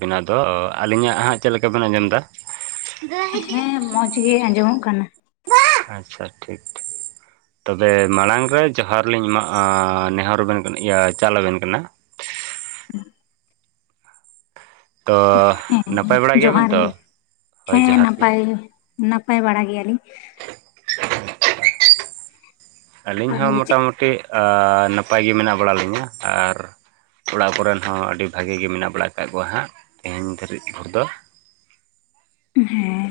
ᱟᱫᱚ ᱟᱹᱞᱤᱧᱟᱜ ᱦᱟᱸᱜ ᱪᱮᱫ ᱞᱮᱠᱟ ᱵᱮᱱ ᱟᱸᱡᱚᱢ ᱮᱫᱟ ᱦᱮᱸ ᱢᱚᱸᱡᱽᱜᱮ ᱟᱸᱡᱚᱢᱚᱜ ᱠᱟᱱᱟ ᱟᱪᱪᱷᱟ ᱴᱷᱤᱠ ᱴᱷᱤᱠ ᱛᱚᱵᱮ ᱢᱟᱲᱟᱝ ᱨᱮ ᱡᱚᱦᱟᱨᱞᱤᱧᱟᱜ ᱱᱮᱦᱚᱨ ᱟᱵᱮᱱ ᱤᱭᱟᱹ ᱪᱟᱞ ᱟᱵᱮᱱ ᱠᱟᱱᱟ ᱛᱚ ᱦᱮᱸ ᱱᱟᱯᱟᱭ ᱵᱟᱲᱟ ᱜᱮᱭᱟᱵᱮᱱ ᱡᱚᱦᱟᱨ ᱛᱚ ᱜᱮ ᱦᱳᱭ ᱦᱮᱸ ᱡᱚᱦᱟᱨ ᱜᱮ ᱱᱟᱯᱟᱭ ᱱᱟᱯᱟᱭ ᱵᱟᱲᱟ ᱜᱮᱭᱟᱞᱤᱧ [inaudible] ᱟᱹᱞᱤᱧ ᱟᱨ ᱦᱚᱸ ᱪᱮᱫ ᱢᱚᱴᱟᱢᱩᱴᱤ ᱱᱟᱯᱟᱭ ᱜᱮ ᱢᱮᱱᱟᱜ ᱵᱟᱲᱟ ᱞᱤᱧᱟ ᱟᱨ ᱚᱲᱟᱜ ᱠᱚᱨᱮᱱ ᱦᱚᱸ ᱟᱹᱰᱤ ᱵᱷᱟᱜᱮ ᱜᱮ ᱢᱮᱱᱟᱜ ᱵᱟᱲᱟ ᱟᱠᱟᱫ ᱠᱚᱣᱟ ᱦᱟᱸᱜ ᱛᱮᱦᱮᱧ ᱫᱷᱟᱹᱨᱤᱡ ᱛᱮ ᱫᱚ ᱦᱮᱸ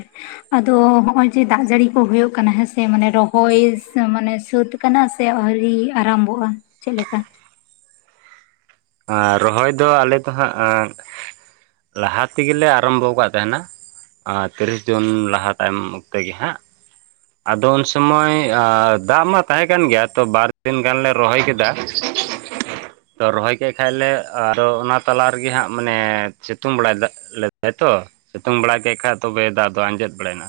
ᱟᱫᱚ ᱱᱚᱜ-ᱚᱭ ᱡᱮ ᱫᱟᱜ ᱡᱟᱹᱲᱤ ᱠᱚ ᱦᱩᱭᱩᱜ ᱠᱟᱱᱟ ᱦᱮᱸᱥᱮ ᱢᱟᱱᱮ ᱨᱚᱦᱚᱭ ᱢᱟᱱᱮ ᱥᱟᱹᱛ ᱠᱟᱱᱟ ᱥᱮ ᱟᱹᱣᱨᱤ ᱟᱨᱟᱢᱵᱷᱚᱜᱼᱟ ᱪᱮᱫ ᱞᱮᱠᱟ ᱟᱨ ᱨᱚᱦᱚᱭ ᱫᱚ ᱟᱞᱮ ᱫᱚ ᱦᱟᱸᱜ ᱞᱟᱦᱟ ᱛᱮᱜᱮᱞᱮ ᱟᱨᱟᱢᱵᱷᱚ ᱟᱠᱟᱫ ᱛᱟᱦᱮᱱᱟ ᱛᱤᱨᱤᱥ ᱡᱩᱱ ᱞᱟᱦᱟ ᱛᱟᱭᱚᱢ ᱠᱛᱮᱜᱮ ᱦᱟᱸᱜ ᱟᱫᱚ ᱩᱱ ᱥᱩᱢᱚᱭ ᱫᱟᱜ ᱢᱟ ᱛᱟᱦᱮᱸ ᱠᱟᱱ ᱜᱮᱭᱟ ᱛᱚ ᱵᱟᱨᱫᱤᱱ ᱜᱟᱱᱞᱮ ᱨᱚᱦᱚᱭ ᱠᱮᱫᱟ [inaudible] ᱛᱚ ᱨᱚᱦᱚᱭ ᱠᱮᱫ ᱠᱷᱟᱡ ᱞᱮ ᱟᱨᱚ ᱚᱱᱟ ᱛᱟᱞᱟ ᱨᱮᱜᱮ ᱦᱟᱸᱜ ᱢᱟᱱᱮ ᱥᱤᱛᱩᱝ ᱵᱟᱲᱟᱭᱫᱟ ᱞᱮᱫᱟᱭᱛᱚ ᱥᱤᱛᱩᱝ ᱵᱟᱲᱟ ᱠᱮᱫ ᱠᱷᱟᱡ ᱛᱚᱵᱮ ᱫᱟᱜ ᱫᱚ ᱟᱸᱡᱮᱫ ᱵᱟᱲᱟᱭᱮᱱᱟ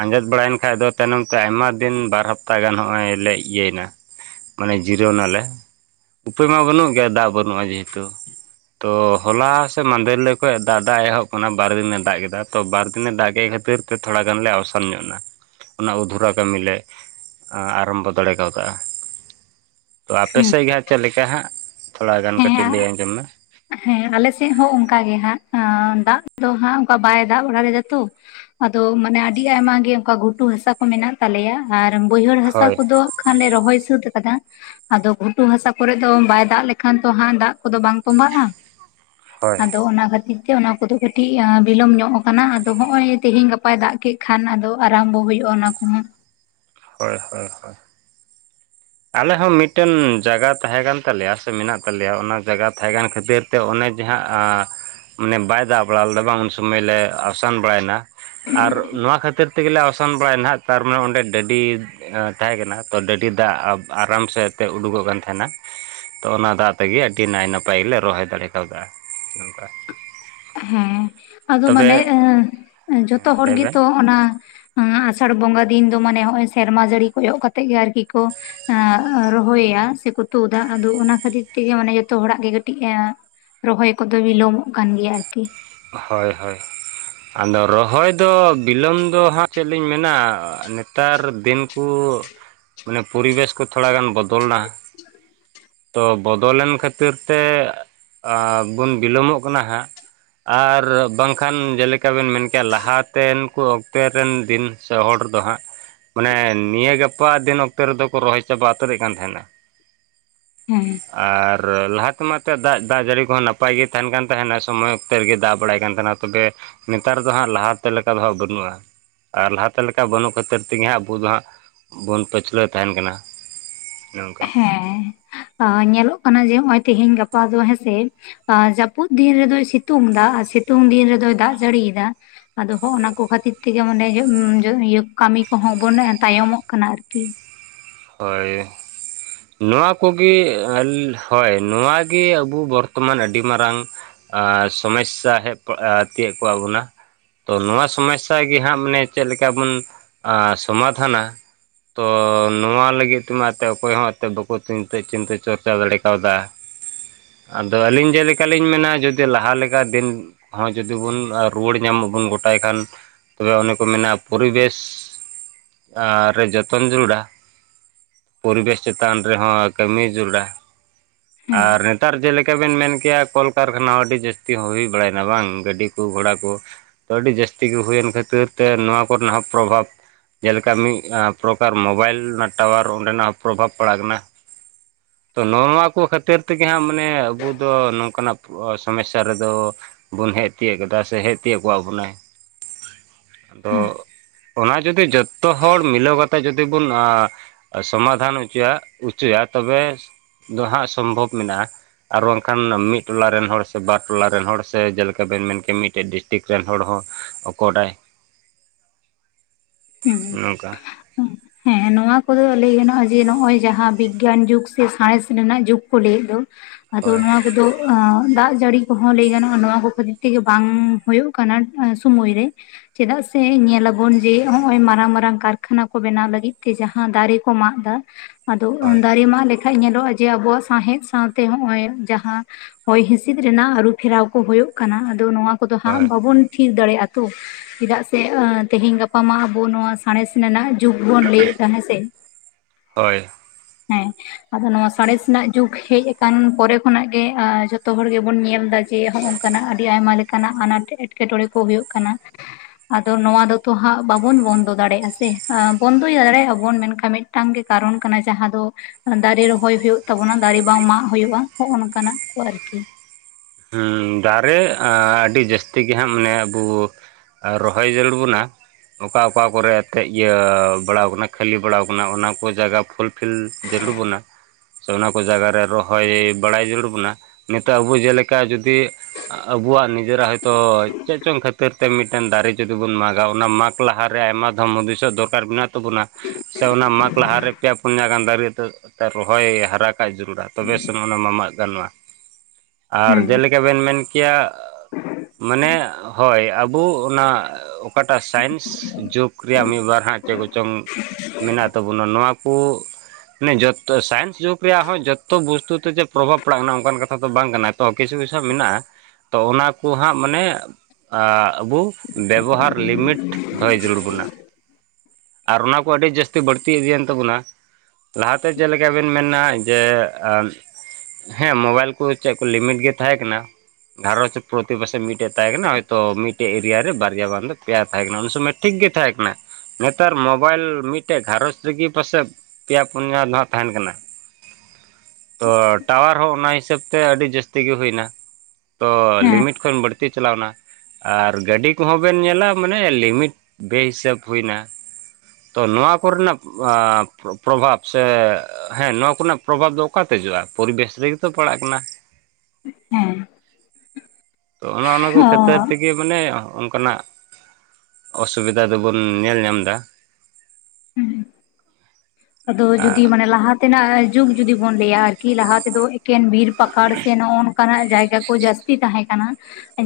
ᱟᱸᱡᱮᱫ ᱵᱟᱲᱟᱭᱮᱱ ᱠᱷᱟ ᱫᱚ ᱛᱟᱭᱱᱚᱢ ᱛᱮ ᱟᱭᱢᱟ ᱫᱤᱱ ᱵᱟᱨ ᱦᱟᱯᱛᱟ ᱜᱟᱱ ᱱᱚᱜᱼᱚᱭ ᱞᱮ ᱤᱭᱟᱹᱭᱱᱟ ᱢᱟᱱᱮ ᱡᱤᱨᱟᱹᱣᱱᱟᱞᱮ ᱩᱯᱟᱹᱭ ᱢᱟ ᱵᱟᱹᱱᱩᱜ ᱜᱮᱭᱟ ᱫᱟᱜ ᱵᱟᱹᱱᱩᱜᱼᱟ ᱡᱮᱦᱮᱛᱩ ᱛᱚ ᱦᱚᱞᱟ ᱥᱮ ᱢᱟᱫᱮᱨᱦᱤᱞᱳᱜ ᱠᱷᱟᱡ ᱫᱟᱜ ᱫᱟᱜ ᱮᱦᱚᱵ ᱟᱠᱟᱱᱟ ᱵᱟᱨ ᱫᱤᱱᱮ ᱫᱟᱜ ᱠᱮᱫᱟ ᱛᱚ ᱵᱟᱨ ᱫᱤᱱᱮ ᱫᱟᱜ ᱠᱮᱫ ᱠᱷᱟᱹᱛᱤᱨ ᱛᱮ ᱛᱷᱚᱲᱟ ᱜᱟᱱ ᱞᱮ ᱟᱣᱥᱟᱱ ᱧᱚᱜ ᱮᱱᱟ ᱚᱱᱟ ᱚᱫᱷᱩᱨᱟ ᱠᱟᱹᱢᱤ ᱞᱮ ᱟᱨᱟᱢᱵᱚ ᱫᱟᱲᱮ ᱠᱟᱣᱫᱟᱜᱼᱟ ᱛᱚ ᱟᱯᱮ ᱦᱮᱸ ᱥᱮᱫ ᱜᱮᱦᱟᱸᱜ ᱪᱮᱫ ᱞᱮᱠᱟ ᱦᱟᱸᱜ ᱛᱷᱚᱲᱟ ᱜᱟᱱ ᱠᱟᱹᱴᱤᱡ ᱦᱮᱸ ᱞᱟᱹᱭ ᱟᱸᱡᱚᱢ ᱢᱮ ᱦᱮᱸ ᱟᱞᱮᱥᱮᱫ ᱦᱚᱸ ᱚᱱᱠᱟ ᱜᱮ ᱦᱟᱸᱜ ᱫᱟᱜ ᱫᱚ ᱦᱟᱸᱜ ᱚᱱᱠᱟ ᱵᱟᱭ ᱫᱟᱜ ᱵᱟᱲᱟ ᱞᱮᱫᱟᱛᱚ ᱟᱫᱚ ᱢᱟᱱᱮ ᱟᱹᱰᱤ ᱟᱭᱢᱟᱜᱮ ᱚᱱᱠᱟ ᱜᱷᱩᱴᱩ ᱦᱟᱥᱟ ᱠᱚ ᱢᱮᱱᱟᱜ ᱛᱟᱞᱮᱭᱟ ᱟᱨ ᱵᱟᱹᱭᱦᱟᱹᱲ ᱦᱟᱥᱟ ᱦᱳᱭ ᱠᱚᱫᱚ ᱠᱷᱟᱱ ᱞᱮ ᱨᱚᱦᱚᱭ ᱥᱟᱹᱛ ᱟᱠᱟᱫᱟ ᱟᱫᱚ ᱜᱷᱩᱴᱩ ᱦᱟᱥᱟ ᱠᱚᱨᱮᱫ ᱫᱚ ᱵᱟᱭ ᱫᱟᱜ ᱞᱮᱠᱷᱟᱱ ᱛᱚ ᱦᱟᱸᱜ ᱫᱟᱜ ᱠᱚᱫᱚ ᱵᱟᱝ ᱛᱚᱸᱵᱟᱜᱼᱟ ᱦᱳᱭ ᱟᱫᱚ ᱚᱱᱟ ᱠᱷᱟᱹᱛᱤᱨ ᱛᱮ ᱚᱱᱟ ᱠᱚᱫᱚ ᱠᱟᱹᱴᱤᱡ ᱵᱤᱞᱚᱢ ᱧᱚᱜ ᱟᱠᱟᱱᱟ ᱟᱫᱚ ᱦᱚᱸᱜ ᱚᱭ ᱛᱮᱦᱮᱧ ᱜᱟᱯᱟᱭ ᱫᱟᱜ ᱠᱮᱫ ᱠᱷᱟᱱ ᱟᱫᱚ ᱟᱨᱟᱢᱵᱚ ᱦᱩᱭᱩᱜᱼᱟ ᱚᱱᱟ ᱠᱚᱦᱚᱸ ᱦᱳᱭ ᱦᱳᱭ ᱦᱳᱭ ᱟᱞᱮ ᱦᱚᱸ ᱢᱤᱫᱴᱮᱱ ᱡᱟᱭᱜᱟ ᱛᱟᱦᱮᱸ ᱠᱟᱱ ᱛᱟᱞᱮᱭᱟ ᱥᱮ ᱢᱮᱱᱟᱜ ᱛᱟᱞᱮᱭᱟ ᱚᱱᱟ ᱡᱟᱭᱜᱟ ᱛᱟᱦᱮᱸ ᱠᱟᱱ ᱠᱷᱟᱹᱛᱤᱨ ᱛᱮ ᱚᱱᱮ ᱡᱮᱦᱟᱸᱜ ᱢᱟᱱᱮ ᱵᱟᱭ ᱫᱟᱜ ᱵᱟᱲᱟ ᱞᱮᱫᱟ ᱵᱟᱝ ᱩᱱ ᱥᱚᱢᱚᱭ ᱞᱮ ᱟᱥᱟᱱ ᱵᱟᱲᱟᱭᱮᱱᱟ ᱟᱨ ᱱᱚᱣᱟ ᱠᱷᱟᱹᱛᱤᱨ ᱛᱮᱜᱮᱞᱮ ᱚᱣᱥᱟᱱ ᱵᱟᱲᱟᱭᱱᱟ ᱱᱟᱦᱟᱜ ᱛᱟᱨᱢᱟᱱᱮ ᱚᱸᱰᱮ ᱰᱟᱹᱰᱤ ᱛᱟᱦᱮᱸ ᱠᱟᱱᱟ ᱛᱚ ᱰᱟᱹᱰᱤ ᱫᱟᱜ ᱟᱨᱟᱢ ᱥᱮᱫ ᱮᱱᱛᱮ ᱩᱰᱩᱠᱚᱜ ᱠᱟᱱ ᱛᱟᱦᱮᱱᱟ ᱛᱚ ᱚᱱᱟ ᱫᱟᱜ ᱛᱮᱜᱮ ᱟᱹᱰᱤ ᱱᱟᱭ ᱱᱟᱯᱟᱭ ᱜᱮᱞᱮ ᱨᱚᱦᱚᱭ ᱫᱟᱲᱮ ᱠᱟᱣᱫᱟ ᱱᱚᱝᱠᱟ ᱦᱮᱸ ᱟᱫᱚ ᱛᱚᱵᱮ ᱢᱟᱱᱮ ᱡᱚᱛᱚ ᱦᱮᱸ ᱦᱚᱲ ᱞᱟᱹᱭ ᱵᱮᱱ ᱜᱮᱛᱚ ᱚᱱᱟ ᱟᱥᱟᱲ ᱵᱚᱸᱜᱟ ᱫᱤᱱ ᱫᱚ ᱢᱟᱱᱮ ᱱᱚᱜ ᱚᱭ ᱥᱮᱨᱢᱟ ᱡᱟᱹᱲᱤ ᱠᱚᱭᱚᱜ ᱠᱟᱛᱮᱜ ᱜᱮ ᱟᱨᱠᱤ ᱠᱚ ᱟᱸᱜ ᱨᱚᱦᱚᱭᱟ ᱥᱮᱠᱚ ᱛᱩᱫᱟ ᱟᱫᱚ ᱚᱱᱟ ᱠᱷᱟᱹᱛᱤᱨ ᱛᱮᱜᱮ ᱢᱟᱱᱮ ᱡᱚᱛᱚ ᱦᱚᱲᱟᱜ ᱜᱮ ᱠᱟᱹᱴᱤᱡ ᱮ ᱨᱚᱦᱚᱭ ᱠᱚᱫᱚ ᱵᱤᱞᱚᱢᱚᱜ ᱠᱟᱱ ᱜᱮᱭᱟ ᱟᱨᱠᱤ ᱦᱳᱭ ᱦᱳᱭ ᱟᱫᱚ ᱨᱚᱦᱚᱭ ᱫᱚ ᱵᱤᱞᱚᱢ ᱫᱚ ᱦᱟᱸᱜ ᱪᱮᱫ ᱞᱤᱧ ᱢᱮᱱᱟ ᱱᱮᱛᱟᱨ ᱫᱤᱱ, ᱠᱩ ᱢᱟᱱᱮ ᱯᱚᱨᱤᱵᱮᱥ ᱠᱚ ᱛᱷᱚᱲᱟ ᱜᱟᱱ ᱵᱚᱫᱚᱞ ᱱᱟ, ᱛᱚ ᱵᱚᱫᱚᱞᱮᱱ ᱠᱷᱟᱹᱛᱤᱨ ᱛᱮ ᱮᱸᱻ ᱵᱚᱱ ᱵᱤᱞᱚᱢᱚᱜ ᱠᱟᱱᱟ ᱦᱟᱸᱜ, ᱟᱨ ᱵᱟᱝᱠᱷᱟᱱ ᱡᱮᱞᱮᱠᱟ ᱵᱮᱱ ᱢᱮᱱ ᱠᱮᱜ-ᱟ ᱞᱟᱦᱟᱛᱮᱱ ᱠᱚ ᱚᱠᱛᱮ ᱨᱮᱱ ᱫᱤᱱ ᱥᱮ ᱦᱚᱲ ᱫᱚ ᱦᱟᱸᱜ ᱢᱟᱱᱮ ᱱᱤᱭᱟᱹ ᱜᱟᱯᱟ ᱫᱤᱱ ᱚᱠᱛᱮ ᱨᱮᱫᱚ ᱠᱚ ᱨᱚᱦᱚᱭ ᱪᱟᱵᱟ ᱩᱛᱟᱹᱨᱮᱜ ᱠᱟᱱ ᱛᱟᱸᱦᱮᱱᱟ, ᱦᱮᱸ ᱟᱨ ᱞᱟᱦᱟᱛᱮ ᱢᱟ ᱛᱮ ᱫᱟᱜ ᱫᱟᱜ ᱡᱟᱹᱲᱤ ᱠᱚᱦᱚᱸ ᱱᱟᱯᱟᱭ ᱜᱮ ᱛᱟᱦᱮᱱ ᱠᱟᱱ ᱛᱟᱦᱮᱱᱟ ᱥᱚᱢᱚᱭ ᱚᱠᱛ ᱛᱮ ᱨᱮᱜᱮ ᱫᱟᱜ ᱵᱟᱲᱟᱭ ᱠᱟᱱ ᱛᱟᱦᱮᱱᱟ ᱛᱚᱵᱮ ᱱᱮᱛᱟᱨ ᱫᱚ ᱦᱟᱸᱜ ᱞᱟᱦᱟᱛᱮ ᱞᱮᱠᱟ ᱫᱚ ᱦᱟᱸᱜ ᱵᱟᱹᱱᱩᱜᱼᱟ, ᱟᱨ ᱞᱟᱦᱟᱛᱮ ᱞᱮᱠᱟ ᱵᱟᱹᱱᱩᱜ ᱠᱷᱟᱹᱛᱤᱨ ᱛᱮᱜᱮ ᱦᱟᱸᱜ ᱟᱵᱩ ᱫᱚ ᱦᱟᱸᱜ ᱵᱚᱱ ᱯᱟᱹᱪᱷᱞᱟᱹ ᱛᱟᱸᱦᱮᱱ ᱠᱟᱱᱟ, ᱚᱱᱮ ᱚᱝᱠᱟ, ᱦᱮᱸ ᱦᱚᱸ ᱧᱮᱞᱚᱜ ᱠᱟᱱᱟ ᱡᱮ ᱱᱚᱜ-ᱚᱭ ᱛᱮᱦᱮᱧ ᱜᱟᱯᱟ ᱫᱚ ᱦᱮᱸᱥᱮ ᱟᱨ ᱡᱟᱹᱯᱩᱫ ᱫᱤᱱ ᱨᱮᱫᱚᱭ ᱥᱤᱛᱩᱝᱫᱟ ᱟᱨ ᱥᱤᱛᱩᱝ ᱫᱤᱱ ᱨᱮᱫᱚᱭ ᱫᱟᱜ ᱡᱟᱹᱲᱤᱭᱮᱫᱟ ᱟᱫᱚ ᱦᱚᱸᱜᱼᱱᱟ ᱠᱚ ᱠᱷᱟᱹᱛᱤᱨ ᱛᱮᱜᱮ ᱢᱟᱱᱮ ᱤᱭᱟᱹ ᱠᱟᱹᱢᱤ ᱠᱚᱦᱚᱸ ᱵᱚᱱ ᱛᱟᱭᱚ ᱢᱚᱜ ᱠᱟᱱᱟ ᱟᱨᱠᱤ, ᱦᱳᱭ ᱱᱚᱣᱟ ᱠᱚᱜᱮ ᱟᱹᱞ, ᱦᱳᱭ ᱱᱚᱣᱟᱜᱮ ᱟᱵᱩ ᱵᱚᱨᱛᱚᱢᱟᱱ ᱟᱹᱰᱤ ᱢᱟᱨᱟᱝ ᱟᱨ ᱥᱚᱢᱚᱥᱥᱟ ᱦᱮᱡ ᱮᱻ ᱛᱤᱭᱳᱜ ᱠᱚᱣᱟᱜ ᱵᱚᱱᱟ, ᱛᱚ ᱱᱚᱣᱟ ᱥᱚᱢᱚᱥᱥᱟ ᱜᱮ ᱦᱟᱸᱜ ᱢᱟᱱᱮ ᱪᱮᱫ ᱞᱮᱠᱟ ᱵᱚᱱ ᱮᱸᱻ ᱥᱚᱢᱟᱫᱷᱟᱱᱟ? ᱛᱚ ᱱᱚᱣᱟ ᱞᱟᱹᱜᱤᱫ ᱛᱮᱢᱟ ᱮᱛᱮ ᱚᱠᱚᱭ ᱦᱚᱸ ᱮᱛᱮ ᱵᱟᱠᱚ ᱪᱤᱱᱛᱟᱹ ᱪᱤᱱᱛᱟᱹ ᱪᱚᱨᱪᱟ ᱫᱟᱲᱮ ᱠᱟᱣᱫᱟ, ᱟᱫᱚ ᱟᱹᱞᱤᱧ ᱡᱮᱞᱮᱠᱟ ᱞᱤᱧ ᱢᱮᱱᱟ ᱡᱩᱫᱤ ᱞᱟᱦᱟ ᱞᱮᱠᱟ ᱫᱤᱱ ᱦᱚᱸ ᱡᱩᱫᱤ ᱵᱚᱱ ᱨᱩᱣᱟᱹᱲ ᱧᱟᱢᱚᱜ ᱵᱚᱱ ᱜᱚᱴᱟᱭ ᱠᱷᱟᱱ ᱛᱚᱵᱮ ᱚᱱᱮᱠᱚ ᱢᱮᱱᱟ ᱯᱚᱨᱤᱵᱮᱥ ᱟᱨ ᱨᱮ ᱡᱚᱛᱚᱱ ᱡᱟᱹᱨᱩᱲᱟ, ᱯᱚᱨᱤᱵᱮᱥ ᱪᱮᱛᱟᱱ ᱨᱮᱦᱚᱸ ᱠᱟᱹᱢᱤ ᱡᱟᱹᱨᱩᱲᱟ ᱦᱮᱸ ᱟᱨ ᱱᱮᱛᱟᱨ ᱡᱮᱞᱮᱠ ᱤᱱᱠᱟᱹ ᱵᱮᱱ ᱢᱮᱱ ᱠᱮᱭᱟ ᱠᱚ ᱞᱠᱟᱨᱠᱷᱟᱱᱟ ᱦᱚᱸ ᱟᱹᱰᱤ ᱡᱟᱹᱥᱛᱤ ᱦᱚᱸ ᱦᱩᱭ ᱵᱟᱲᱟᱭᱮᱱᱟ ᱵᱟᱝ ᱜᱟᱹᱰᱤ ᱠᱚ ᱜᱷᱚᱲᱟ ᱠᱚ, ᱛᱚ ᱟᱹᱰᱤ ᱡᱟᱹᱥᱛᱤ ᱜᱮ ᱦᱩᱭᱮᱱ ᱠᱷᱟᱹᱛᱤᱨ ᱛᱮ ᱱᱚᱣᱟ ᱠᱚ ᱨᱮᱱᱟᱜ ᱦᱚᱸ ᱯᱨᱚᱵᱷᱟᱵᱽ, ᱡᱮᱞᱮᱠᱟ ᱢᱤᱫ ᱯᱨᱚᱠᱟᱨ ᱢᱳᱵᱟᱭᱤᱞ ᱨᱮᱱᱟᱜ ᱴᱟᱣᱟᱨ ᱚᱸᱰᱮᱱᱟᱜ ᱯᱨᱚᱵᱷᱟᱵᱽ ᱯᱟᱲᱟᱜ ᱠᱟᱱᱟ, [inaudible] [inaudible] ᱛᱚ ᱱᱚᱜᱼᱚ ᱱᱚᱣᱟ ᱠᱚ ᱠᱷᱟᱹᱛᱤᱨ ᱛᱮᱜᱮ ᱦᱟᱸᱜ ᱢᱟᱱᱮ ᱟᱵᱚ ᱫᱚ ᱱᱚᱝᱠᱟᱱᱟᱜ ᱥᱚᱢᱚᱥᱥᱟ ᱨᱮᱫᱚ ᱵᱚᱱ ᱦᱮᱡ ᱛᱤᱭᱳᱜ ᱠᱮᱫᱟ ᱥᱮ ᱦᱮᱡ ᱛᱤᱭᱳᱜ ᱠᱚᱣᱟᱜ ᱵᱚᱱᱟᱭ, [inaudible] [inaudible] ᱟᱫᱚ ᱦᱮᱸ ᱚᱱᱟ ᱡᱩᱫᱤ ᱡᱚᱛᱚ ᱦᱚᱲ ᱢᱤᱞᱟᱹᱣ ᱠᱟᱛᱮᱫ ᱡᱩᱫᱤ ᱵᱚᱱ ᱟ ᱟᱨ ᱥᱚᱢᱟᱫᱷᱟᱱ ᱦᱚᱪᱚᱭᱟ ᱚᱪᱚᱭᱟ ᱛᱚᱵᱮ ᱫᱚ ᱦᱟᱸᱜ ᱥᱚᱢᱵᱷᱚᱵᱽ ᱢᱮᱱᱟᱜᱼᱟ, ᱟᱨ ᱵᱟᱝᱠᱷᱟᱱ ᱢᱤᱫ ᱴᱚᱞᱟ ᱨᱮᱱ ᱦᱚᱲ ᱥᱮ ᱵᱟᱨ ᱴᱚᱞᱟ ᱨᱮᱱ ᱦᱚᱲ ᱥᱮ ᱡᱮᱞᱮᱠᱟ ᱵᱤᱱ ᱢᱮᱱ ᱠᱮᱫ ᱢᱤᱫᱴᱮᱱ ᱰᱤᱥᱴᱤᱠ ᱨᱮᱱ ᱦᱚᱲ ᱦᱚᱸ ᱚᱠᱚᱴᱟᱭ, [inaudible] ᱱᱚᱝᱠᱟ, ᱦᱩᱸ, ᱦᱮᱸ ᱱᱚᱣᱟ ᱠᱚᱫᱚ ᱞᱟᱹᱭ ᱜᱟᱱᱚᱜᱼᱟ ᱡᱮ ᱱᱚᱜᱼᱚᱭ ᱡᱟᱦᱟᱸ ᱵᱤᱜᱽᱜᱟᱱ ᱡᱩᱜᱽ ᱥᱮ ᱥᱟᱸᱬᱮᱥ ᱨᱮᱱᱟᱜ ᱡᱩᱜᱽ ᱠᱚ ᱞᱟᱹᱭᱮᱫ ᱫᱚ ᱟᱫᱚ ᱦᱳᱭ ᱱᱚᱣᱟ ᱠᱚᱫᱚ ᱚᱸ ᱫᱟᱜ ᱡᱟᱹᱲᱤ ᱠᱚᱦᱚᱸ ᱞᱟᱹᱭ ᱜᱟᱱᱚᱜᱼᱟ ᱱᱚᱣᱟ ᱠᱚ ᱠᱷᱟᱹᱛᱤᱨ ᱛᱮᱜᱮ ᱵᱟᱝ ᱦᱳᱭᱳᱜ ᱠᱟᱱᱟ ᱥᱩᱢᱚᱭ ᱨᱮ, ᱪᱮᱫᱟᱜ ᱥᱮ ᱧᱮᱞ ᱟᱵᱚᱱ ᱡᱮ ᱦᱚᱸᱜ-ᱚᱭ ᱢᱟᱨᱟᱝ ᱢᱟᱨᱟᱝ ᱠᱟᱨᱠᱷᱟᱱᱟ ᱠᱚ ᱵᱮᱱᱟᱣ ᱞᱟᱹᱜᱤᱫ ᱛᱮ ᱡᱟᱦᱟᱸ ᱫᱟᱨᱮ ᱠᱚ ᱢᱟᱜ-ᱫᱟ, ᱟᱫᱚ ᱦᱳᱭ ᱫᱟᱨᱮ ᱢᱟᱜ ᱞᱮᱠᱷᱟᱡ ᱧᱮᱞᱚᱜᱼᱟ ᱡᱮ ᱟᱵᱚᱣᱟᱜ ᱥᱟᱶᱦᱮᱫ ᱥᱟᱶᱛᱮ ᱦᱚᱸᱜ-ᱚᱭ ᱡᱟᱦᱟᱸ ᱦᱚᱭ ᱦᱤᱸᱥᱤᱫ ᱨᱮᱱᱟᱜ ᱟᱹᱨᱩᱯᱷᱮᱨᱟᱣ ᱠᱚ ᱦᱩᱭᱩᱜ ᱠᱟᱱᱟ ᱟᱫᱚ ᱱᱚᱣᱟ ᱠᱚᱫᱚ ᱦᱳᱭ ᱦᱟᱸᱜ ᱵᱟᱵᱚᱱ ᱛᱷᱤᱨ ᱫᱟᱲᱮᱭᱟᱜᱼᱟ ᱛᱚ ᱪᱮᱫᱟᱜ ᱥᱮ ᱛᱮᱦᱮᱧ ᱜᱟᱯᱟ ᱢᱟ ᱟᱵᱚ ᱱᱚᱣᱟ ᱥᱟᱬᱮᱸᱥ ᱨᱮᱱᱟᱜ ᱡᱩᱜᱽ ᱵᱚᱱ ᱞᱟᱹᱭ ᱫᱟ ᱦᱮᱸᱥᱮ ᱦᱳᱭ ᱦᱮᱸ, ᱟᱫᱚ ᱱᱚᱣᱟ ᱥᱟᱬᱸᱮᱥ ᱨᱮᱱᱟᱜ ᱡᱩᱜᱽ ᱦᱮᱡ ᱟᱠᱟᱱ ᱯᱚᱨᱮ ᱠᱷᱚᱱᱟᱜ ᱜᱮ ᱟ ᱡᱷᱚᱛᱚ ᱦᱚᱲ ᱜᱮᱵᱚᱱ ᱧᱮᱞ ᱮᱫᱟ ᱡᱮ ᱦᱚᱸᱜ-ᱚᱭ, ᱠᱟᱱᱟ ᱟᱹᱰᱤ ᱟᱭᱢᱟ ᱞᱮᱠᱟᱱᱟᱜ ᱟᱱᱟᱴ ᱮᱴᱠᱮᱴᱚᱬᱮ ᱠᱚ ᱦᱩᱭᱩᱜ ᱠᱟᱱᱟ ᱟᱫᱚ ᱱᱚᱣᱟ ᱫᱚ ᱛᱚ ᱦᱟᱸᱜ ᱵᱟᱵᱚᱱ ᱵᱚᱱᱫᱚ ᱫᱟᱲᱮᱭᱟᱜᱼᱟ ᱥᱮ ᱦᱮᱸ ᱵᱚᱱᱫᱚᱭ ᱫᱟᱲᱮᱭᱟᱜ ᱟᱵᱚᱱ ᱢᱮᱱᱠᱷᱟᱱ ᱢᱤᱫᱴᱟᱝ ᱜᱮ ᱠᱟᱨᱚᱱ ᱠᱟᱱᱟ ᱡᱟᱦᱟᱸ ᱫᱚ ᱫᱟᱨᱮ ᱨᱚᱦᱚᱭ ᱦᱩᱭᱩᱜ ᱛᱟᱵᱚᱱᱟ ᱫᱟᱨᱮ ᱵᱟᱝ ᱢᱟᱜ ᱦᱩᱭᱩᱜᱼᱟ ᱦᱚᱸᱜ-ᱚᱱᱚᱝᱠᱟ ᱱᱟᱜ ᱠᱚ ᱟᱨᱠᱤ, ᱦᱟᱻᱸ ᱫᱟᱨᱮ ᱟ. ᱟᱹᱰᱤ ᱡᱟᱹᱥᱛᱤ ᱜᱮ ᱦᱟᱸᱜ ᱢᱟᱱᱮ ᱟᱵᱚ, ᱟᱨ ᱨᱚᱦᱚᱭ ᱡᱟᱹᱨᱩᱲ ᱵᱚᱱᱟ, ᱚᱠᱟ ᱚᱠᱟ ᱠᱚᱨᱮ ᱠᱟᱹᱭᱜ ᱤᱭᱟᱹ ᱵᱟᱲᱟᱣ ᱟᱠᱟᱱᱟ ᱠᱷᱟᱹᱞᱤ ᱵᱟᱲᱟᱣ ᱟᱠᱟᱱᱟ ᱚᱱᱟᱠᱚ ᱡᱟᱭᱜᱟ ᱯᱷᱩᱞ ᱯᱷᱤᱞ ᱪᱟᱹᱞᱩ ᱵᱚᱱᱟ ᱥᱮ ᱚᱱᱟᱠᱚ ᱡᱟᱜᱟᱨᱮ ᱨᱚᱦᱚᱭ ᱵᱟᱲᱟᱭ ᱡᱟᱹᱨᱩᱲ ᱵᱚᱱᱟ ᱱᱤᱛᱚᱜ ᱟᱵᱚ ᱡᱮᱞᱮᱠᱟ ᱡᱩᱫᱤ ᱡᱩᱫᱤ ᱟᱵᱚᱣᱟᱜ ᱱᱤᱡᱮᱨᱟᱜ ᱦᱳᱭᱛᱳ ᱪᱮᱫ ᱪᱚᱝ ᱠᱷᱟᱹᱛᱤᱨ ᱛᱮ ᱢᱤᱫᱴᱮᱱ ᱫᱟᱨᱮ ᱡᱩᱫᱤ ᱵᱚᱱ ᱢᱟᱜᱟ ᱚᱱᱟ ᱢᱟᱜᱽ ᱞᱟᱦᱟᱨᱮ ᱟᱭᱢᱟ ᱫᱷᱚᱢ ᱦᱩᱫᱤᱥᱚᱜ ᱫᱚᱨᱠᱟᱨ ᱢᱮᱱᱟᱜ ᱛᱟᱵᱚᱱᱟ ᱥᱮ ᱚᱱᱟ ᱢᱟᱜᱽ ᱞᱟᱦᱟᱨᱮ ᱯᱮᱭᱟ ᱯᱩᱱᱭᱟ ᱜᱟᱱ ᱫᱟᱨᱮᱛᱮᱫ ᱨᱚᱦᱚᱭ ᱦᱟᱨᱟ ᱠᱟᱜ ᱡᱟᱹᱨᱩᱲᱟ ᱛᱚᱵᱮ ᱥᱮ ᱱᱚ ᱚᱱᱟ ᱢᱟᱢᱟᱜ ᱜᱟᱱᱚᱜ-ᱟ ᱟᱨ ᱦᱮᱸ ᱡᱮᱞᱮᱠᱟ ᱵᱮᱱ ᱢᱮᱱ ᱠᱮᱭᱟ ᱢᱟᱱᱮ ᱦᱳᱭ ᱟᱵᱚ ᱚᱱᱟ ᱚᱠᱟᱴᱟᱜ ᱥᱟᱭᱮᱱᱥ ᱡᱩᱜᱽ ᱨᱮᱭᱟᱜ ᱢᱤᱫᱵᱟᱨ ᱦᱟᱸᱜ ᱪᱮᱫ ᱠᱚᱪᱚᱝ ᱢᱮᱱᱟᱜ ᱛᱟᱵᱚᱱᱟ ᱱᱚᱣᱟ ᱠᱚ ᱢᱟᱱᱮ ᱡᱚᱛᱚ ᱥᱟᱭᱮᱱᱥ ᱡᱩᱜᱽ ᱨᱮᱭᱟᱜ ᱦᱚᱸ ᱡᱚᱛᱚ ᱵᱚᱥᱛᱩ ᱛᱮ ᱪᱮᱫ ᱯᱨᱚᱵᱷᱟᱵᱽ ᱯᱟᱲᱟᱜ ᱠᱟᱱᱟ ᱚᱱᱠᱟᱱ ᱠᱟᱛᱷᱟ ᱫᱚ ᱵᱟᱝ ᱠᱟᱱᱟ ᱛᱚ ᱠᱤᱪᱷᱩ ᱠᱤᱪᱷᱩ ᱢᱮᱱᱟᱜ-ᱟ ᱛᱚ ᱚᱱᱟ ᱠᱚ ᱦᱟᱸᱜ ᱢᱟᱱᱮ ᱟᱵᱚ ᱵᱮᱵᱚᱦᱟᱨ ᱞᱤᱢᱤᱴ ᱫᱚᱦᱚᱭ ᱡᱟᱹᱨᱩᱲ ᱵᱚᱱᱟ ᱟᱨ ᱚᱱᱟ ᱠᱚ ᱟᱹᱰᱤ ᱡᱟᱹᱥᱛᱤ ᱵᱟᱹᱲᱛᱤ ᱤᱫᱤᱭᱮᱱ ᱛᱟᱵᱚᱱᱟ ᱞᱟᱦᱟᱛᱮ ᱪᱮᱞᱮᱠᱟ ᱵᱮᱱ ᱢᱮᱱᱟ ᱡᱮ ᱦᱮᱸ ᱢᱳᱵᱟᱭᱤᱞ ᱠᱚ ᱪᱮᱫ ᱠᱚ ᱞᱤᱢᱤᱴ ᱜᱮ ᱛᱟᱦᱮᱸ ᱠᱟᱱᱟ ᱜᱷᱟᱨᱚᱸᱡᱽ ᱯᱨᱚᱛᱤᱟᱥᱮ ᱢᱤᱫᱴᱮᱡ ᱛᱟᱦᱮᱸ ᱠᱟᱱᱟ ᱦᱚᱭᱛᱳ ᱢᱤᱫᱴᱮᱡ ᱮᱨᱤᱭᱟ ᱨᱮ ᱵᱟᱨᱭᱟ ᱵᱟᱱ ᱫᱚ ᱯᱮᱭᱟ ᱛᱟᱦᱮᱸ ᱠᱟᱱᱟ ᱩᱱ ᱥᱚᱢᱚᱭ ᱴᱷᱤᱠ ᱜᱮ ᱛᱟᱦᱮᱸ ᱠᱟᱱᱟ ᱛᱟᱨ ᱢᱳᱵᱟᱭᱤᱞ ᱢᱤᱫᱴᱮᱡ ᱜᱷᱟᱨᱚᱸᱡᱽ ᱨᱮᱜᱮ ᱯᱟᱥᱮ ᱯᱮᱭᱟ ᱯᱩᱱᱭᱟ ᱫᱷ ᱛᱟᱦᱮᱱ ᱠᱟᱱᱟ ᱛᱚ ᱴᱟᱣᱟᱨ ᱦᱚᱸ ᱚᱱᱟ ᱦᱤᱥᱟᱹᱵ ᱛᱮ ᱟᱹᱰᱤ ᱡᱟᱹᱥᱛᱤ ᱛᱤ ᱜᱮ ᱦᱩᱭᱱᱟ ᱛᱚ ᱦᱮᱸ ᱞᱤᱢᱤᱴ ᱠᱷᱚᱱ ᱵᱟᱹᱲᱛᱤ ᱪᱟᱞᱟᱣᱱᱟ ᱟᱨ ᱜᱟᱹᱰᱤ ᱦᱵᱮᱱ ᱧᱮᱞᱟ ᱢᱟᱱᱮ ᱞᱤᱢᱤᱴ ᱵᱮ ᱦᱤᱥᱟᱹᱵ ᱦᱩᱭᱱᱟ ᱛᱚ ᱱᱚᱣᱟ ᱠᱚᱨᱮᱱᱟᱜ ᱯᱨᱚᱵᱷᱟᱵᱽ ᱥᱮ ᱦᱮᱸ ᱱᱚᱣᱟ ᱠᱚᱨᱮᱱᱟᱜ ᱯᱨᱚᱵᱷᱟᱵᱽ ᱫᱚ ᱚᱠᱟᱛᱮ ᱪᱟᱞᱟᱜ-ᱟ ᱯᱚᱨᱤᱵᱮᱥ ᱨᱮᱜᱮ ᱯᱟᱲᱟᱜ ᱠᱟᱱᱟ ᱦᱮᱸ ᱛᱚ ᱚᱱᱮ ᱚᱱᱟ ᱠᱚ ᱚ ᱠᱷᱟᱹᱛᱤᱨ ᱛᱮᱜᱮ ᱜᱮ ᱢᱟᱱᱮ ᱚᱱᱠᱟᱱᱟᱜ ᱚᱥᱩᱵᱤᱫᱟ ᱫᱚᱵᱚᱱ ᱧᱮᱞ ᱧᱟᱢ ᱮᱫᱟ ᱦᱮᱸ ᱟᱫᱚ ᱡᱩᱫᱤ ᱢᱟᱱᱮ ᱞᱟᱦᱟᱛᱮᱱᱟᱜ ᱡᱩᱜ ᱡᱩᱫᱤ ᱵᱚᱱ ᱞᱟᱹᱭᱟ ᱟᱨᱠᱤ ᱞᱟᱦᱟ ᱛᱮᱫᱚ ᱮᱠᱮᱱ ᱵᱤᱨ ᱯᱟᱠᱟᱲ ᱥᱮ ᱱᱚᱜ-ᱚ ᱱᱚᱝᱠᱟᱱᱟᱜ ᱡᱟᱭᱜᱟ ᱠᱚ ᱡᱟᱹᱥᱛᱤ ᱛᱟᱦᱮᱸ ᱠᱟᱱᱟ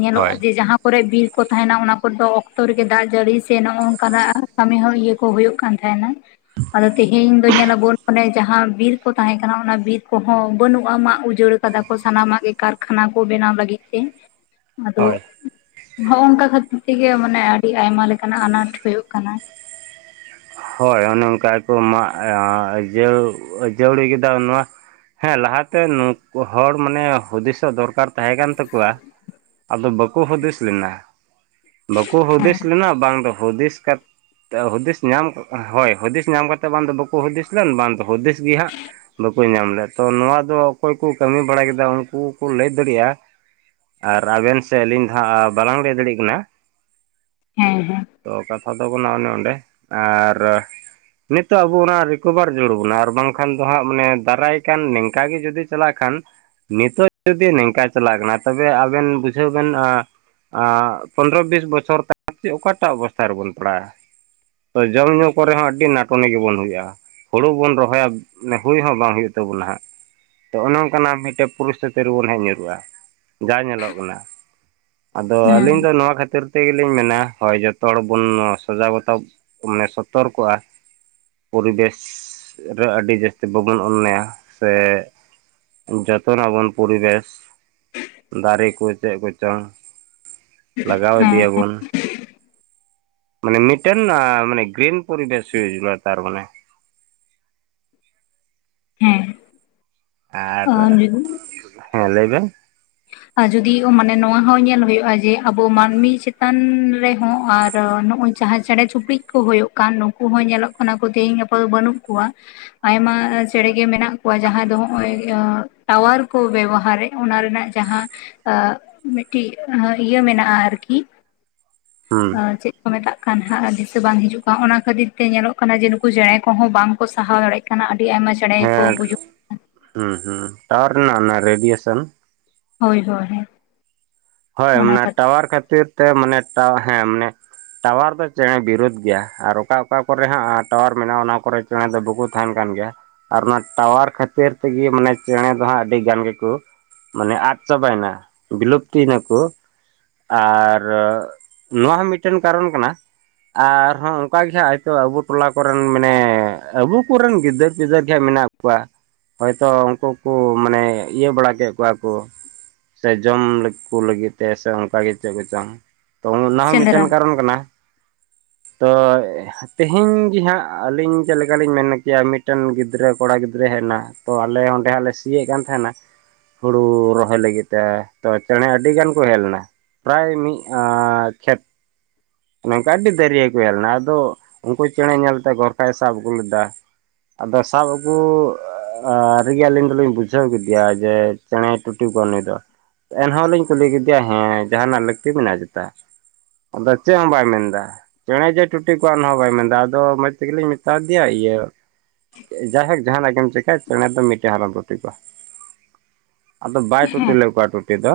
ᱧᱮᱞᱚᱜ-ᱟ ᱦᱳᱭ ᱡᱮ ᱡᱟᱦᱟᱸ ᱠᱚᱨᱮ ᱵᱤᱨ ᱠᱚ ᱛᱟᱦᱮᱱᱟ ᱚᱱᱟ ᱠᱚᱨ ᱫᱚ ᱚᱠᱛᱚ ᱨᱮᱜᱮ ᱫᱟᱜ ᱡᱟᱹᱲᱤ ᱥᱮ ᱱᱚᱜ ᱱᱚᱝᱠᱟᱱᱟᱜ ᱠᱟᱹᱢᱤ ᱦᱚᱸ ᱤᱭᱟᱹ ᱠᱚ ᱦᱩᱭᱩᱜ ᱠᱟᱱ ᱛᱟᱦᱮᱱᱟ ᱟᱨ ᱟᱫᱚ ᱛᱮᱦᱮᱧ ᱫᱚ ᱧᱮᱞᱟᱵᱚᱱ ᱚᱱᱮ ᱡᱟᱦᱟᱸ ᱵᱤᱨ ᱠᱚ ᱛᱟᱦᱮᱸ ᱠᱟᱱᱟ ᱚᱱᱟ ᱵᱤᱨ ᱠᱚᱦᱚᱸ ᱵᱟᱹᱱᱩᱜᱼᱟ ᱢᱟᱜ ᱩᱡᱟᱹᱲ ᱠᱟᱫᱟ ᱠᱚ ᱥᱟᱱᱟᱢᱟᱜ ᱜᱮ ᱠᱟᱨᱠᱷᱟᱱᱟ ᱠᱚ ᱵᱮᱱᱟᱣ ᱞᱟᱹᱜᱤᱫ ᱛᱮ ᱟᱫᱚ ᱦᱳᱭ ᱦᱚᱜ ᱚᱝᱠᱟ ᱠᱷᱟᱹᱛᱤᱨ ᱛᱮᱜᱮ ᱢᱟᱱᱮ ᱟᱹᱰᱤ ᱟᱭᱢᱟ ᱞᱮᱠᱟᱱᱟᱜ ᱟᱱᱟᱴ ᱦᱩᱭᱩᱜᱳᱜ ᱠᱟᱱᱟ ᱦᱳᱭ ᱚᱱᱮ ᱚᱱᱠᱟ ᱜᱮ ᱠᱚ ᱢᱟᱜᱡ ᱟᱹ ᱡᱟᱹᱲᱤ ᱠᱮᱫᱟ ᱱᱚᱣᱟ ᱦᱮᱸ ᱞᱟᱦᱟᱛᱮ ᱱᱩᱠᱩ ᱦᱚᱲ ᱢᱟᱱᱮ ᱦᱩᱫᱤᱥᱚᱜ ᱫᱚᱨᱠᱟᱨ ᱛᱟᱦᱮᱸ ᱠᱟᱱ ᱛᱟᱠᱚᱣᱟ ᱟᱫᱚ ᱵᱟᱠᱚ ᱦᱩᱫᱤᱥ ᱞᱮᱱᱟ ᱵᱟᱠᱚ ᱦᱩᱫᱤᱥ ᱞᱮᱱᱟ ᱵᱟᱝ ᱫᱚ ᱦᱩᱫᱤᱥ ᱠᱟᱛᱮ ᱦᱩᱫᱤᱥ ᱧᱟᱢ ᱦᱳᱭ ᱦᱩᱫᱤᱥ ᱧᱟᱢ ᱠᱟᱛᱮᱫ ᱵᱟᱝ ᱫᱚ ᱵᱟᱠᱚ ᱦᱩᱫᱤᱥ ᱞᱮᱱ ᱵᱟᱝᱫᱚ ᱦᱩᱫᱤᱥ ᱜᱮ ᱦᱟᱜ ᱵᱟᱠᱚ ᱧᱟᱢ ᱞᱮᱫᱟ ᱛᱚ ᱱᱚᱣᱟ ᱫᱚ ᱚᱠᱚᱭ ᱠᱚ ᱠᱟᱹᱢᱤ ᱵᱟᱲᱟ ᱠᱮᱫᱟ ᱩᱱᱠᱩ ᱠᱚ ᱞᱟᱹᱭ ᱫᱟᱲᱮᱭᱟᱜ-ᱟ ᱟᱨ ᱟᱵᱮᱱ ᱥᱮ ᱟᱹᱞᱤᱧ ᱫᱚ ᱦᱟᱸᱜ ᱵᱟᱞᱟᱝ ᱞᱟᱹᱭ ᱫᱟᱲᱮᱭᱟᱜ ᱠᱟᱱᱟ ᱦᱮᱸ ᱦᱮᱸ ᱛᱚ ᱠᱟᱛᱷᱟ ᱫᱚ ᱵᱚᱱᱟᱜ ᱚᱱᱮ ᱚᱸᱰᱮ ᱟᱨ ᱱᱤᱛᱚᱜ ᱟᱵᱚ ᱚᱱᱟ ᱨᱤᱠᱳᱵᱷᱟᱨ ᱡᱩᱲ ᱵᱚᱱᱟ ᱟᱨ ᱵᱟᱝᱠᱷᱟᱱ ᱫᱚ ᱦᱟᱸᱜ ᱢᱟᱱᱮ ᱫᱟᱨᱟᱭ ᱠᱟᱱ ᱱᱤᱝᱠᱟ ᱜᱮ ᱡᱩᱫᱤ ᱪᱟᱞᱟᱜ ᱠᱷᱟᱱ ᱱᱤᱛᱚᱜ ᱡᱩᱫᱤ ᱱᱤᱝᱠᱟ ᱪᱟᱞᱟᱜ ᱠᱟᱱᱟ ᱛᱚᱵᱮ ᱟᱵᱮᱱ ᱵᱩᱡᱷᱟᱹᱣ ᱵᱮᱱ ᱯᱚᱱᱨᱚ ᱵᱤᱥ ᱵᱚᱪᱷᱚᱨ ᱛᱟᱲ ᱪᱮᱫ ᱚᱠᱟᱴᱟᱜ ᱚᱵᱚᱥᱛᱟ ᱨᱮᱵᱚᱱ ᱯᱟᱲᱟᱜ-ᱟ ᱛᱚ ᱡᱚᱢ ᱧᱩ ᱠᱚᱨᱮ ᱦᱚᱸ ᱟᱹᱰᱤ ᱱᱟᱴᱚᱱᱤ ᱜᱮᱵᱚᱱ ᱦᱩᱭᱩᱜ-ᱟ ᱦᱩᱲᱩ ᱵᱚᱱ ᱨᱚᱦᱚᱭᱟ ᱢᱟᱱᱮ ᱦᱩᱭ ᱦᱚᱸ ᱵᱟᱝ ᱦᱩᱭᱩᱜ ᱛᱟᱵᱚᱱᱟ ᱦᱟᱸᱜ ᱛᱚ ᱚᱱᱮ ᱝᱠᱟᱱᱟᱜ ᱢᱤᱫᱴᱮᱡ ᱯᱩᱨᱩᱥᱛᱷᱤᱛᱤ ᱨᱮᱵᱚᱱ ᱦᱮᱡ ᱧᱩᱨᱩᱜ-ᱟ ᱡᱟ ᱧᱮᱞᱚᱜ ᱠᱟᱱᱟ ᱟᱫᱚ ᱦᱮᱸ ᱟᱹᱞᱤᱧ ᱫᱚ ᱱᱚᱣᱟ ᱠᱷᱟᱹᱛᱤᱨ ᱛᱮ ᱜᱮᱞᱤᱧ ᱢᱮᱱᱟ ᱦᱳᱭ ᱡᱚᱛᱚ ᱦᱚᱲ ᱵᱚᱱ ᱥᱟᱡᱟᱣ ᱵᱟᱛᱟᱣ ᱢᱟᱱᱮ ᱥᱚᱛᱚᱨ ᱠᱚᱜᱼᱟ ᱯᱚᱨᱤᱵᱮᱥ ᱨᱮ ᱟᱹᱰᱤ ᱡᱟᱹᱥᱛᱤ ᱵᱟᱵᱚᱱ ᱚᱱᱱᱟᱭᱟ ᱥᱮ ᱡᱚᱛᱚᱱᱟᱵᱚᱱ ᱯᱚᱨᱤᱵᱮᱥ ᱫᱟᱨᱮ ᱠᱚ ᱪᱮᱫ ᱠᱚᱪᱚᱝ ᱞᱟᱜᱟᱣ ᱦᱮᱸ ᱤᱫᱤᱭᱟᱵᱚᱱ ᱢᱟᱱᱮ ᱢᱤᱫᱴᱮᱱ ᱟ ᱢᱟᱱᱮ ᱜᱨᱤᱱ ᱯᱳᱨᱤᱵᱮᱥ ᱦᱩᱭᱩᱜ [inaudible] ᱛᱟᱨ ᱢᱟᱱᱮ ᱦᱮᱸ ᱟᱨ ᱦᱮᱸ ᱞᱟᱹᱭ ᱵᱮᱱ ᱟᱨ ᱡᱩᱫᱤ ᱢᱟᱱᱮ ᱱᱚᱣᱟ ᱦᱚᱸ ᱧᱮᱞ ᱦᱩᱭᱩᱜᱼᱟ ᱡᱮ ᱟᱵᱚ ᱢᱟᱹᱱᱢᱤ ᱪᱮᱛᱟᱱ ᱨᱮᱦᱚᱸ ᱟᱨ ᱱᱚᱜᱼᱚᱭ ᱡᱟᱦᱟᱸᱭ ᱪᱮᱬᱮ ᱪᱩᱯᱲᱤᱡ ᱠᱚ ᱦᱳᱭᱳᱜ ᱠᱟᱱ ᱱᱩᱠᱩ ᱦᱚᱸ ᱧᱮᱞᱚᱜ ᱠᱟᱱᱟ ᱠᱚ ᱛᱮᱦᱤᱧ ᱜᱟᱯᱟ ᱫᱚ ᱵᱟᱹᱱᱩᱜ ᱠᱚᱣᱟ ᱟᱭᱢᱟ ᱪᱮᱬᱮᱜᱮ ᱢᱮᱱᱟᱜ ᱠᱚᱣᱟ ᱡᱟᱦᱟᱸ ᱫᱚ ᱱᱚᱜ ᱚᱭ ᱴᱟᱣᱟᱨ ᱠᱚ ᱵᱮᱵᱚᱦᱟᱨᱮᱫ ᱚᱱᱟ ᱨᱮᱱᱟᱜ ᱡᱟᱦᱟᱸ ᱟ ᱢᱤᱫᱴᱤᱡ ᱤᱭᱟᱹ ᱢᱮᱱᱟᱜᱼᱟ ᱟᱨᱠᱤ ᱦᱩᱸ ᱟ ᱪᱮᱫ ᱢᱮᱛᱟᱜ ᱠᱟᱱ ᱦᱟᱸᱜ ᱟᱨ ᱫᱤᱥᱟᱹ ᱵᱟᱝ ᱦᱤᱡᱩᱜ ᱠᱟᱱ ᱚᱱᱟ ᱠᱷᱟᱹᱛᱤᱨ ᱛᱮ ᱧᱮᱞᱚᱜ ᱠᱟᱱᱟ ᱡᱮ ᱱᱩᱠᱩ ᱪᱮᱬᱮ ᱠᱚᱦᱚᱸ ᱵᱟᱝᱠᱚ ᱥᱟᱦᱟᱣ ᱫᱟᱲᱮᱭᱟᱜ ᱠᱟᱱᱟ ᱱᱟᱜ ᱟᱹᱰᱤ ᱟᱭᱢᱟ ᱪᱮᱬᱮ ᱜᱮ ᱠᱚ ᱦᱮᱸ ᱜᱩᱡᱩᱜ ᱦᱩᱸ ᱦᱩᱸ ᱴᱟᱣᱟᱨ ᱦᱮᱱᱟᱜ ᱚᱱᱟ ᱨᱮᱰᱤᱭᱮᱥᱚᱱ ᱦᱳᱭ ᱦᱳᱭ ᱦᱳᱭ ᱚᱱᱟ ᱢᱟᱱᱮ ᱠᱷᱟᱹᱛᱤᱨ ᱴᱟᱣᱟᱨ ᱠᱷᱟᱹᱛᱤᱨ ᱛᱮ ᱢᱟᱱᱮ ᱦᱮᱸ ᱢᱟᱱᱮ ᱴᱟᱣᱟᱨ ᱫᱚ ᱪᱮᱬᱮ ᱵᱤᱨᱩᱫᱽ ᱜᱮᱭᱟ ᱟᱨ ᱚᱠᱟ ᱚᱠᱟ ᱠᱚᱨᱮ ᱦᱟᱸᱜ ᱴᱟᱣᱟᱨ ᱢᱮᱱᱟᱜᱼᱟ ᱚᱱᱟ ᱠᱚᱨᱮ ᱪᱮᱬᱮ ᱫᱚ ᱵᱟᱠᱚ ᱛᱟᱦᱮᱱ ᱠᱟᱱ ᱜᱮᱭᱟ ᱟᱨ ᱚᱱᱟ ᱴᱟᱣᱟᱨ ᱠᱷᱟᱹᱛᱤᱨ ᱛᱮᱜᱮ ᱢᱟᱱᱮ ᱪᱮᱬᱮ ᱫᱚ ᱦᱟᱸᱜ ᱟᱹᱰᱤ ᱜᱟᱱ ᱜᱮᱠᱚ ᱢᱟᱱᱮ ᱟᱫ ᱪᱟᱵᱟᱭᱮᱱᱟ ᱵᱤᱞᱩᱯᱛᱤᱭᱮᱱᱟᱠᱚ ᱟᱨ ᱱᱚᱣᱟ ᱦᱚᱸ ᱢᱤᱫᱴᱮᱱ ᱠᱟᱨᱚᱱ ᱠᱟᱱᱟ ᱟᱨᱦᱚᱸ ᱚᱱᱠᱟ ᱜᱮ ᱦᱟᱸᱜ ᱦᱚᱭᱛᱳ ᱟᱵᱚ ᱴᱚᱞᱟ ᱠᱚᱨᱮᱱ ᱢᱟᱱᱮ ᱟᱵᱚ ᱠᱚᱨᱮᱱ ᱜᱤᱫᱟᱹᱨ ᱯᱤᱫᱟᱹᱨ ᱜᱮ ᱦᱟᱸᱜ ᱢᱮᱱᱟᱜ ᱦᱚᱭᱛᱳ ᱩᱱᱠᱩ ᱠᱚ ᱢᱟᱱᱮ ᱤᱭᱟᱹ ᱵᱟᱲᱟ ᱠᱮᱫ ᱠᱚᱣᱟ ᱠᱚ ᱥᱮ ᱡᱚᱢ ᱞᱟᱹᱜᱤᱫ ᱛᱮ ᱥᱮ ᱚᱱᱠᱟ ᱜᱮ ᱪᱮᱫ ᱠᱚ ᱪᱚᱝ ᱛᱚ ᱚᱱᱟ ᱦᱚᱸ ᱢᱤᱫᱴᱮᱱ ᱥᱮᱸᱫᱽᱨᱟ ᱠᱟᱨᱚᱱ ᱠᱟᱱᱟ ᱛᱚ ᱛᱮᱦᱮᱧ ᱜᱤ ᱦᱟᱸᱜ ᱟᱹᱞᱤᱧ ᱪᱮᱫ ᱞᱮᱠᱟᱞᱤᱧ ᱢᱮᱱ ᱠᱮᱭᱟ ᱢᱤᱫᱴᱮᱱ ᱜᱤᱫᱽᱨᱟᱹ ᱠᱚᱲᱟ ᱜᱤᱫᱽᱨᱟᱹ ᱦᱮᱡ ᱮᱱᱟ ᱛᱚ ᱟᱞᱮ ᱚᱸᱰᱮ ᱦᱟᱸᱜ ᱞᱮ ᱥᱤᱭᱮᱫ ᱠᱟᱱ ᱛᱟᱦᱮᱱᱟ ᱦᱳᱲᱩ ᱨᱚᱦᱚᱭ ᱞᱟᱹᱜᱤᱫ ᱛᱮ ᱛᱚ ᱪᱮᱬᱮ ᱟᱹᱰᱤ ᱜᱟᱱ ᱠᱚ ᱦᱮᱡ ᱞᱮᱱᱟ ᱯᱨᱟᱭ ᱢᱤᱫ ᱠᱷᱮᱛ [unintelligible] ᱱᱚᱝᱠᱟ ᱟᱹᱰᱤ ᱫᱟᱹᱨᱭ ᱠᱚ ᱦᱮᱞ ᱞᱮᱱᱟ ᱟᱫᱚ ᱩᱱᱠᱩ ᱪᱮᱬᱮ ᱧᱮᱞᱛᱮ ᱜᱚᱨᱠᱟᱭ ᱥᱟᱵ ᱟᱹᱜᱩ ᱞᱮᱫᱟ ᱟᱫᱚ ᱥᱟᱵ ᱟᱹᱜᱩ [inaudible] ᱜᱮ ᱟᱹᱞᱤᱧ ᱫᱚᱞᱤᱧ ᱵᱩᱡᱷᱟᱹᱣ ᱠᱮᱫᱮᱭᱟ ᱡᱮ ᱪᱮᱬᱮᱭ ᱴᱩᱴᱤ ᱠᱚᱣᱟ ᱱᱩᱭ ᱫᱚ ᱮᱱᱦᱚᱸ ᱞᱤᱧ ᱠᱩᱞᱤ ᱠᱮᱫᱮᱭᱟ ᱦᱮᱸ ᱡᱟᱦᱟᱱᱟᱜ ᱞᱟᱹᱠᱛᱤ ᱢᱮᱱᱟᱜᱼᱟ ᱪᱮᱛᱟ ᱟᱫᱚ ᱪᱮᱫ ᱦᱚᱸ ᱵᱟᱭ ᱢᱮᱱᱫᱟ ᱪᱮᱬᱮ ᱡᱮ ᱴᱩᱴᱤ ᱠᱚᱣᱟ ᱚᱱᱟᱦᱚᱸ ᱵᱟᱭ ᱢᱮᱱᱫᱟ ᱟᱫᱚ ᱢᱚᱡᱽ ᱛᱮᱜᱮᱞᱤᱧ ᱢᱮᱛᱟ ᱫᱮᱭᱟ ᱤᱭᱟᱹ ᱡᱟᱭ ᱦᱳᱠ ᱡᱟᱦᱟᱱᱟᱜ ᱜᱮᱢ ᱪᱤᱠᱟᱹᱭ ᱪᱮᱬᱮ ᱫᱚ ᱢᱤᱫᱴᱮᱱ ᱦᱟᱨᱚᱢ ᱨᱩᱴᱤ ᱠᱚᱣᱟ ᱟᱫᱚ ᱵᱟᱭ ᱴᱩᱴᱤ ᱦᱮᱸ ᱞᱮᱫ ᱠᱚᱣᱟ ᱴᱩᱴᱤ ᱫᱚ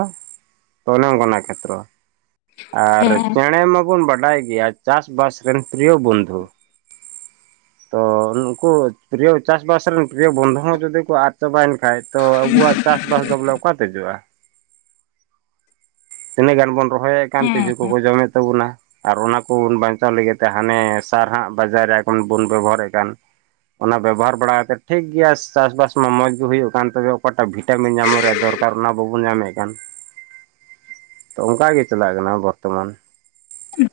ᱛᱚ ᱚᱱᱮ ᱚᱱᱠᱟᱜᱱᱟ ᱠᱷᱮᱛᱨᱚ ᱟᱨ ᱦᱮᱸ ᱪᱮᱬᱮ ᱢᱟᱵᱚᱱ ᱵᱟᱰᱟᱭ ᱜᱮᱭᱟ ᱪᱟᱥᱵᱟᱥ ᱨᱮᱱ ᱯᱤᱨᱤᱭᱚ ᱵᱚᱱᱫᱷᱩ ᱛᱚ ᱱᱩᱠᱩ ᱯᱨᱤᱭᱚ ᱪᱟᱥ ᱵᱟᱥ ᱨᱮᱱ ᱯᱤᱨᱤᱭᱚ ᱵᱚᱱᱫᱷᱩ ᱦᱚᱸ ᱡᱩᱫᱤ ᱠᱚ ᱟᱫ ᱪᱟᱵᱟᱭᱮᱱ ᱠᱷᱟᱡ ᱛᱚ ᱟᱵᱚᱣᱟᱜ ᱪᱟᱥ ᱵᱟᱥ ᱫᱚ ᱵᱚᱞᱮ ᱚᱠᱟᱛᱮ ᱦᱤᱡᱩᱜᱼᱟ ᱛᱤᱱᱟᱹᱜ ᱜᱟᱱ ᱵᱚᱱ ᱨᱚᱦᱚᱭᱮᱫ ᱠᱟᱱ ᱛᱤᱡᱩ ᱦᱮᱸ ᱠᱚᱠᱚ ᱡᱚᱢᱮᱫ ᱛᱟᱵᱚᱱᱟ ᱟᱨ ᱚᱱᱟ ᱠᱚ ᱵᱚᱱ ᱵᱟᱧᱪᱟᱣ ᱞᱟᱹᱜᱤᱫ ᱛᱮ ᱦᱟᱱᱮ ᱥᱟᱨᱦᱟᱜ ᱵᱟᱡᱟᱨ ᱨᱮ ᱮᱠᱷᱚᱱ ᱵᱚᱱ ᱵᱮᱵᱚᱦᱟᱨᱮᱫ ᱠᱟᱱ ᱚᱱᱟ ᱵᱮᱵᱚᱦᱟᱨ ᱵᱟᱲᱟ ᱠᱟᱛᱮᱫ ᱴᱷᱤᱠ ᱜᱮᱭᱟ ᱪᱟᱥ ᱵᱟᱥ ᱢᱟ ᱢᱚᱸᱡᱽ ᱜᱮ ᱦᱩᱭᱩᱜ ᱠᱟᱱ ᱛᱚᱵᱮ ᱚᱠᱟᱴᱟᱜ ᱵᱷᱤᱴᱟᱢᱤᱱ ᱧᱟᱢᱚᱜ ᱨᱮᱭᱟᱜ ᱫᱚᱨ ᱠᱟᱨ ᱚᱱᱟ ᱵᱟᱵᱚᱱ ᱧᱟᱢᱮᱫ ᱠᱟᱱ [inaudible] ᱛᱚ ᱚᱱᱠᱟ ᱜᱮ ᱪᱟᱞᱟᱜ ᱠᱟᱱᱟ ᱵᱚᱨᱛᱚᱢᱟᱱ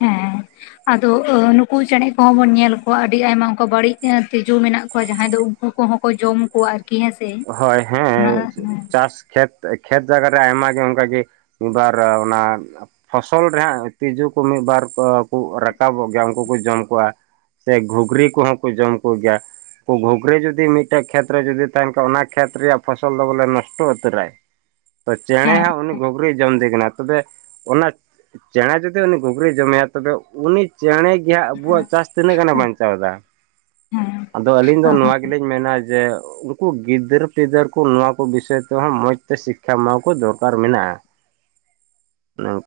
ᱦᱮᱸ ᱟᱫᱚ ᱱᱩᱠᱩ ᱪᱮᱬᱮ ᱠᱚᱦᱚᱸ ᱵᱚᱱ ᱧᱮᱞ ᱠᱚᱣᱟ ᱟᱹᱰᱤ ᱟᱭᱢᱟ ᱚᱱᱠᱟ ᱵᱹᱲᱤᱡ ᱛᱤᱡᱩ ᱢᱮᱱᱟᱜ ᱠᱚᱣᱟ ᱡᱟᱦᱟᱸᱭ ᱫᱚ [inaudible] ᱠᱚᱦᱚᱸ ᱠᱚ ᱡᱚᱢ ᱠᱚᱣᱟ ᱟᱨᱠᱤ ᱦᱮ ᱦᱳᱭ ᱦᱮᱸ ᱪᱟᱥ ᱠᱷᱮᱛ ᱠᱷᱮᱛ ᱡᱟᱭᱜᱟ ᱨᱮ ᱟᱭᱢᱟ ᱜᱮ ᱚᱱᱠᱟᱜᱮ ᱢᱤᱫ ᱵᱟᱨ ᱚᱱᱟ ᱯᱷᱚᱥᱚᱞ ᱨᱮᱦᱟᱸᱜ ᱛᱤᱡᱩ ᱠᱚ ᱢᱤᱜ ᱵᱟᱨ ᱠᱚ ᱨᱟᱠᱟᱵᱚᱜ ᱜᱮᱭᱟ ᱩᱝᱠᱩ ᱠᱚ ᱡᱚᱢ ᱠᱚᱣᱟ᱾ ᱥᱮ ᱜᱷᱩᱜᱽᱨᱤ ᱠᱚᱦᱚᱸ ᱠᱚ ᱡᱚᱢ ᱠᱚ ᱜᱮᱭᱟ ᱠᱩ ᱜᱷᱩᱜᱽᱨᱤ ᱡᱩᱫᱤ ᱢᱤᱜᱴᱮᱜ ᱠᱷᱮᱛᱨᱮ ᱡᱩᱫᱤ ᱛᱟᱦᱮᱱ ᱛᱚ ᱚᱱᱟ ᱠᱷᱮᱛ ᱨᱮᱭᱟᱜ ᱯᱷᱚᱥᱚᱞ ᱫᱚ ᱵᱚᱞᱮ ᱱᱚᱥᱴᱚ ᱩᱛᱟᱹᱨᱟᱭ᱾ ᱛᱚ ᱪᱮᱬᱮ ᱦᱮᱸ ᱦᱟᱸᱜ ᱩᱱᱤ ᱜᱷᱩᱜᱨᱤᱭ ᱡᱚᱢᱫᱮ ᱠᱟᱱᱟ ᱛᱚᱵᱮ ᱚᱱᱟ ᱪᱮᱬᱮ ᱡᱩᱫᱤ ᱩᱱᱤ ᱜᱷᱩᱜᱽᱨᱤᱭ ᱡᱚᱢᱮᱭᱟ ᱛᱚᱵᱮ ᱩᱱᱤ ᱪᱮᱬᱮ ᱜᱮᱦᱟᱸᱜ ᱟᱵᱚᱣᱟᱜ ᱪᱟᱥ ᱛᱤᱱᱟᱹᱜ ᱜᱟᱱᱮ ᱵᱟᱧᱪᱟᱣ ᱫᱟ ᱦᱮᱸ ᱟᱫᱚ ᱟᱹᱞᱤᱧ ᱫᱚ ᱱᱚᱣᱟ ᱜᱮᱞᱤᱧ ᱢᱮᱱᱟ ᱡᱮ ᱩᱝ ᱠᱩ ᱜᱤᱫᱟᱹᱨ ᱯᱤᱫᱟᱹᱨ ᱠᱚ ᱱᱚᱣᱟ ᱠᱚ ᱵᱤᱥᱚᱭ ᱛᱮᱦᱚᱸ ᱢᱚᱡᱽ ᱛᱮ ᱥᱤᱠᱠᱷᱟ ᱮᱢᱟᱣᱠᱚ ᱫᱚᱨᱠᱟᱨ ᱢᱮᱱᱟᱜᱼᱟ᱾ [unintelligible]